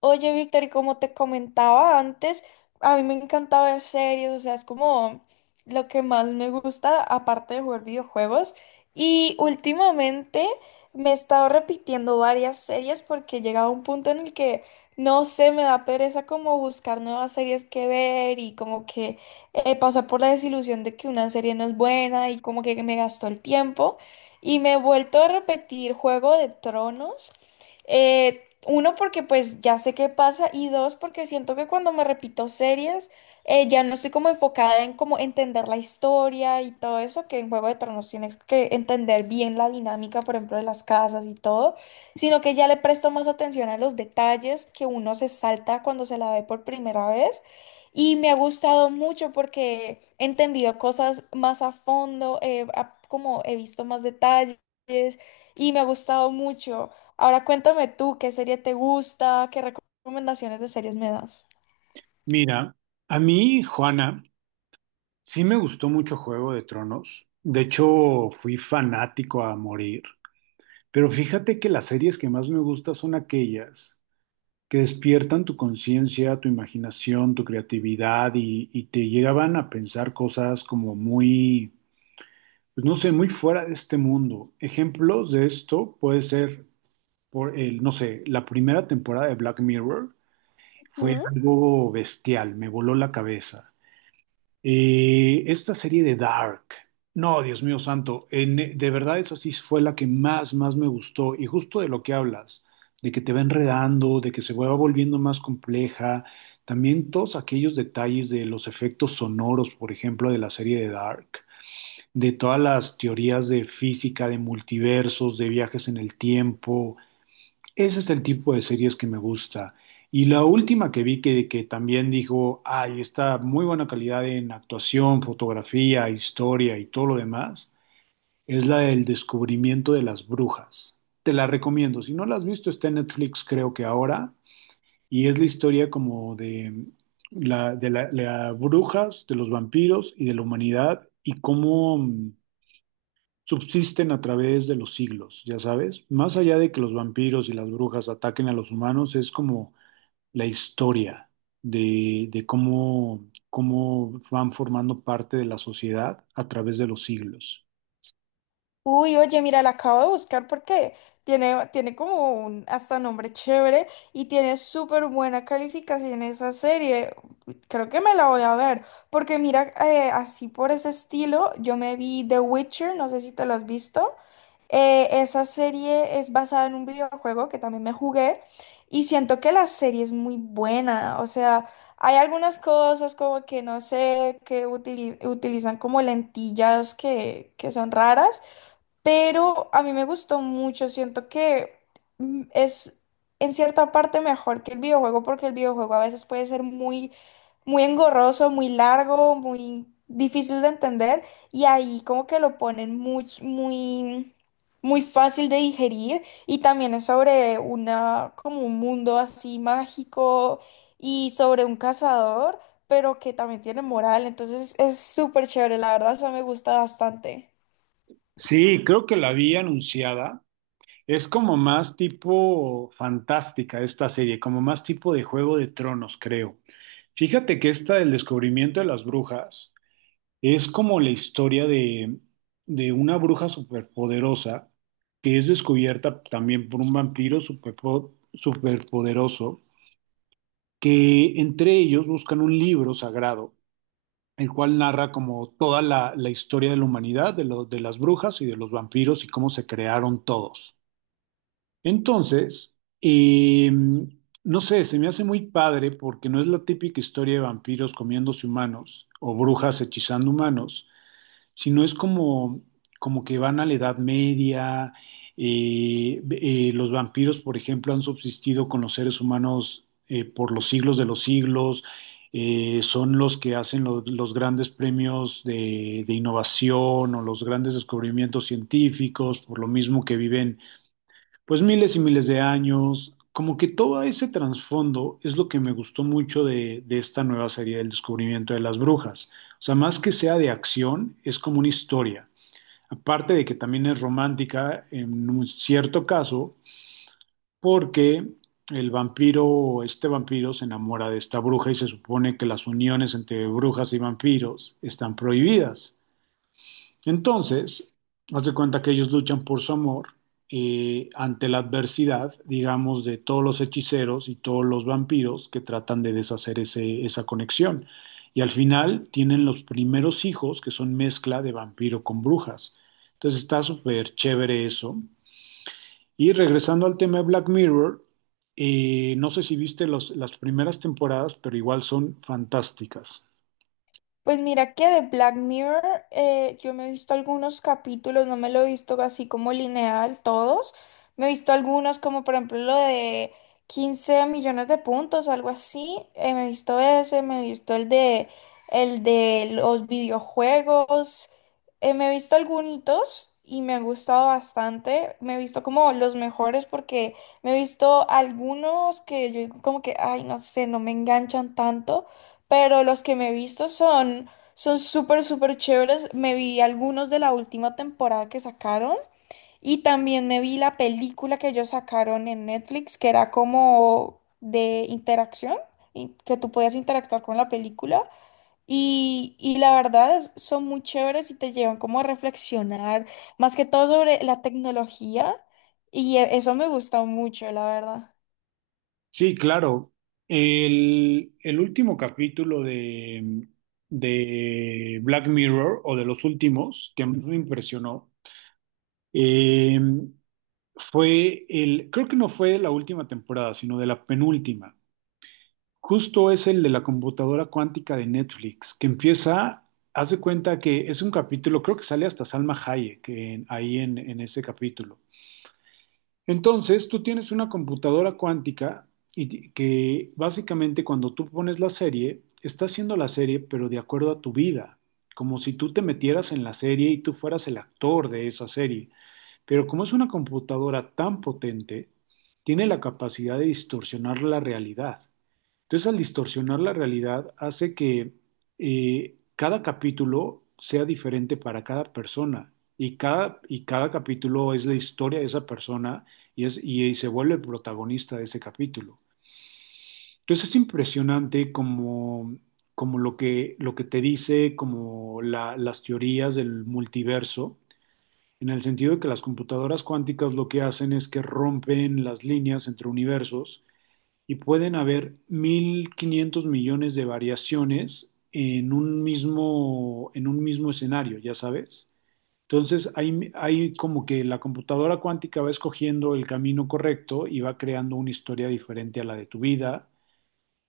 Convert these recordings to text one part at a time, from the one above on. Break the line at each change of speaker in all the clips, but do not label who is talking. Oye, Víctor, y como te comentaba antes, a mí me encanta ver series, o sea, es como lo que más me gusta, aparte de jugar videojuegos. Y últimamente me he estado repitiendo varias series porque he llegado a un punto en el que, no sé, me da pereza como buscar nuevas series que ver y como que pasar por la desilusión de que una serie no es buena y como que me gastó el tiempo. Y me he vuelto a repetir Juego de Tronos. Uno, porque pues ya sé qué pasa y dos, porque siento que cuando me repito series, ya no estoy como enfocada en como entender la historia y todo eso, que en Juego de Tronos tienes que entender bien la dinámica, por ejemplo, de las casas y todo, sino que ya le presto más atención a los detalles que uno se salta cuando se la ve por primera vez. Y me ha gustado mucho porque he entendido cosas más a fondo, como he visto más detalles y me ha gustado mucho. Ahora cuéntame tú, ¿qué serie te gusta? ¿Qué recomendaciones de series me das?
Mira, a mí, Juana, sí me gustó mucho Juego de Tronos. De hecho, fui fanático a morir. Pero fíjate que las series que más me gustan son aquellas que despiertan tu conciencia, tu imaginación, tu creatividad y te llegaban a pensar cosas como muy, pues no sé, muy fuera de este mundo. Ejemplos de esto puede ser, por el, no sé, la primera temporada de Black Mirror fue
Ujú.
algo bestial, me voló la cabeza. Esta serie de Dark, no, Dios mío santo, de verdad esa sí fue la que más, más me gustó y justo de lo que hablas, de que te va enredando, de que se va volviendo más compleja, también todos aquellos detalles de los efectos sonoros, por ejemplo, de la serie de Dark, de todas las teorías de física, de multiversos, de viajes en el tiempo. Ese es el tipo de series que me gusta. Y la última que vi que también dijo, ay, está muy buena calidad en actuación, fotografía, historia y todo lo demás, es la del descubrimiento de las brujas. Te la recomiendo. Si no la has visto, está en Netflix creo que ahora. Y es la historia como de la- la brujas, de los vampiros y de la humanidad y cómo subsisten a través de los siglos, ya sabes. Más allá de que los vampiros y las brujas ataquen a los humanos, es como la historia de cómo, cómo van formando parte de la sociedad a través de los siglos.
Uy, oye, mira, la acabo de buscar porque tiene como un hasta nombre chévere y tiene súper buena calificación esa serie. Creo que me la voy a ver, porque mira, así por ese estilo, yo me vi The Witcher, no sé si te lo has visto. Esa serie es basada en un videojuego que también me jugué y siento que la serie es muy buena. O sea, hay algunas cosas como que no sé, que utilizan como lentillas que son raras, pero a mí me gustó mucho, siento que es en cierta parte mejor que el videojuego porque el videojuego a veces puede ser muy, muy engorroso, muy largo, muy difícil de entender y ahí como que lo ponen muy, muy, muy fácil de digerir y también es sobre como un mundo así mágico y sobre un cazador, pero que también tiene moral, entonces es súper chévere, la verdad, eso me gusta bastante.
Sí, creo que la vi anunciada. Es como más tipo fantástica esta serie, como más tipo de Juego de Tronos, creo. Fíjate que esta del descubrimiento de las brujas. Es como la historia de una bruja superpoderosa que es descubierta también por un vampiro superpoderoso, que entre ellos buscan un libro sagrado, el cual narra como toda la historia de la humanidad, de las brujas y de los vampiros y cómo se crearon todos. Entonces, no sé, se me hace muy padre porque no es la típica historia de vampiros comiéndose humanos o brujas hechizando humanos, sino es como, como que van a la Edad Media. Los vampiros, por ejemplo, han subsistido con los seres humanos por los siglos de los siglos. Son los que hacen los grandes premios de innovación o los grandes descubrimientos científicos, por lo mismo que viven pues miles y miles de años, como que todo ese trasfondo es lo que me gustó mucho de esta nueva serie del descubrimiento de las brujas. O sea, más que sea de acción, es como una historia. Aparte de que también es romántica en un cierto caso, porque el vampiro, este vampiro se enamora de esta bruja y se supone que las uniones entre brujas y vampiros están prohibidas. Entonces, haz de cuenta que ellos luchan por su amor ante la adversidad, digamos, de todos los hechiceros y todos los vampiros que tratan de deshacer esa conexión. Y al final tienen los primeros hijos que son mezcla de vampiro con brujas. Entonces está súper chévere eso. Y regresando al tema de Black Mirror, no sé si viste las primeras temporadas, pero igual son fantásticas.
Pues mira que de Black Mirror yo me he visto algunos capítulos, no me lo he visto así como lineal todos. Me he visto algunos como por ejemplo lo de 15 millones de puntos o algo así. Me he visto ese, me he visto el de los videojuegos. Me he visto algunos y me han gustado bastante. Me he visto como los mejores porque me he visto algunos que yo digo como que, ay, no sé, no me enganchan tanto pero los que me he visto son son súper, súper chéveres. Me vi algunos de la última temporada que sacaron y también me vi la película que ellos sacaron en Netflix, que era como de interacción, y que tú podías interactuar con la película. Y la verdad son muy chéveres y te llevan como a reflexionar, más que todo sobre la tecnología. Eso me gusta mucho, la verdad.
Sí, claro. El último capítulo de Black Mirror, o de los últimos, que más me impresionó, eh, fue el, creo que no fue de la última temporada, sino de la penúltima. Justo es el de la computadora cuántica de Netflix, que empieza, haz de cuenta que es un capítulo, creo que sale hasta Salma Hayek ahí en ese capítulo. Entonces, tú tienes una computadora cuántica y que básicamente cuando tú pones la serie, está haciendo la serie, pero de acuerdo a tu vida, como si tú te metieras en la serie y tú fueras el actor de esa serie. Pero como es una computadora tan potente, tiene la capacidad de distorsionar la realidad. Entonces, al distorsionar la realidad, hace que cada capítulo sea diferente para cada persona y cada capítulo es la historia de esa persona y se vuelve el protagonista de ese capítulo. Entonces, es impresionante como, como lo que te dice, como las teorías del multiverso. En el sentido de que las computadoras cuánticas lo que hacen es que rompen las líneas entre universos y pueden haber 1.500 millones de variaciones en un mismo escenario, ya sabes. Entonces, hay como que la computadora cuántica va escogiendo el camino correcto y va creando una historia diferente a la de tu vida.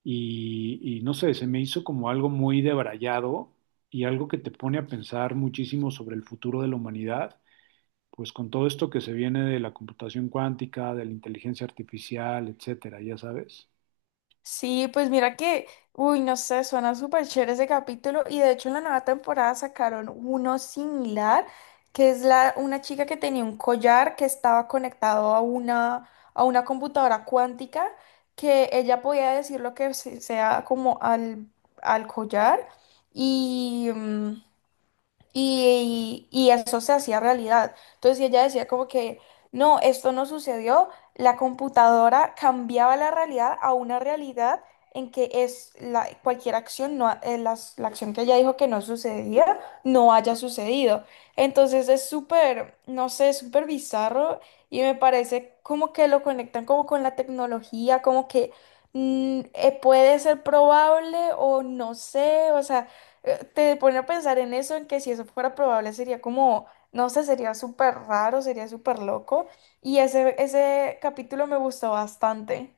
Y no sé, se me hizo como algo muy debrayado y algo que te pone a pensar muchísimo sobre el futuro de la humanidad, pues con todo esto que se viene de la computación cuántica, de la inteligencia artificial, etcétera, ya sabes.
Sí, pues mira que, uy, no sé, suena súper chévere ese capítulo y de hecho en la nueva temporada sacaron uno similar, que es una chica que tenía un collar que estaba conectado a a una computadora cuántica, que ella podía decir lo que sea como al collar y y eso se hacía realidad. Entonces ella decía como que, no, esto no sucedió, la computadora cambiaba la realidad a una realidad en que es la, cualquier acción, no, la acción que ella dijo que no sucedía, no haya sucedido. Entonces es súper, no sé, súper bizarro y me parece como que lo conectan como con la tecnología, como que puede ser probable o no sé, o sea te pone a pensar en eso, en que si eso fuera probable sería como, no sé, sería súper raro, sería súper loco. Ese capítulo me gustó bastante.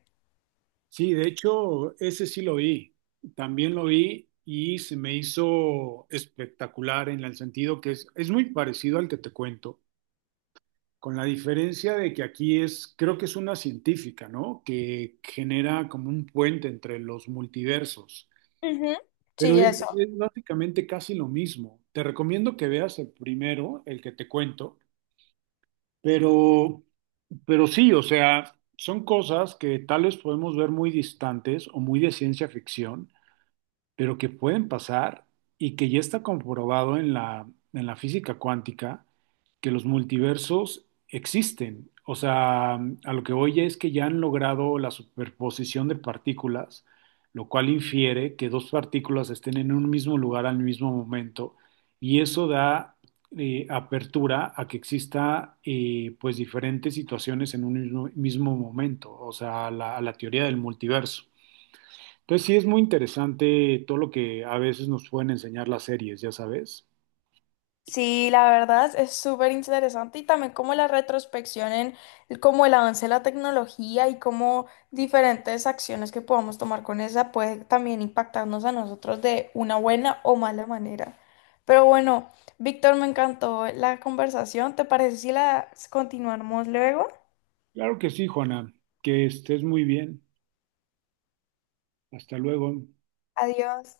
Sí, de hecho, ese sí lo vi, también lo vi y se me hizo espectacular en el sentido que es muy parecido al que te cuento, con la diferencia de que aquí es, creo que es una científica, ¿no? Que genera como un puente entre los multiversos,
Ujú.
pero
Sí, eso.
es básicamente casi lo mismo. Te recomiendo que veas el primero, el que te cuento, pero, pero sí, o sea, son cosas que tal vez podemos ver muy distantes o muy de ciencia ficción, pero que pueden pasar y que ya está comprobado en la física cuántica que los multiversos existen. O sea, a lo que voy es que ya han logrado la superposición de partículas, lo cual infiere que dos partículas estén en un mismo lugar al mismo momento y eso da apertura a que exista pues diferentes situaciones en un mismo, mismo momento, o sea, a la teoría del multiverso. Entonces sí es muy interesante todo lo que a veces nos pueden enseñar las series, ya sabes.
Sí, la verdad es súper interesante y también como la retrospección en como el avance de la tecnología y cómo diferentes acciones que podamos tomar con esa puede también impactarnos a nosotros de una buena o mala manera. Pero bueno, Víctor, me encantó la conversación. ¿Te parece si la continuamos luego?
Claro que sí, Juana, que estés muy bien. Hasta luego.
Adiós.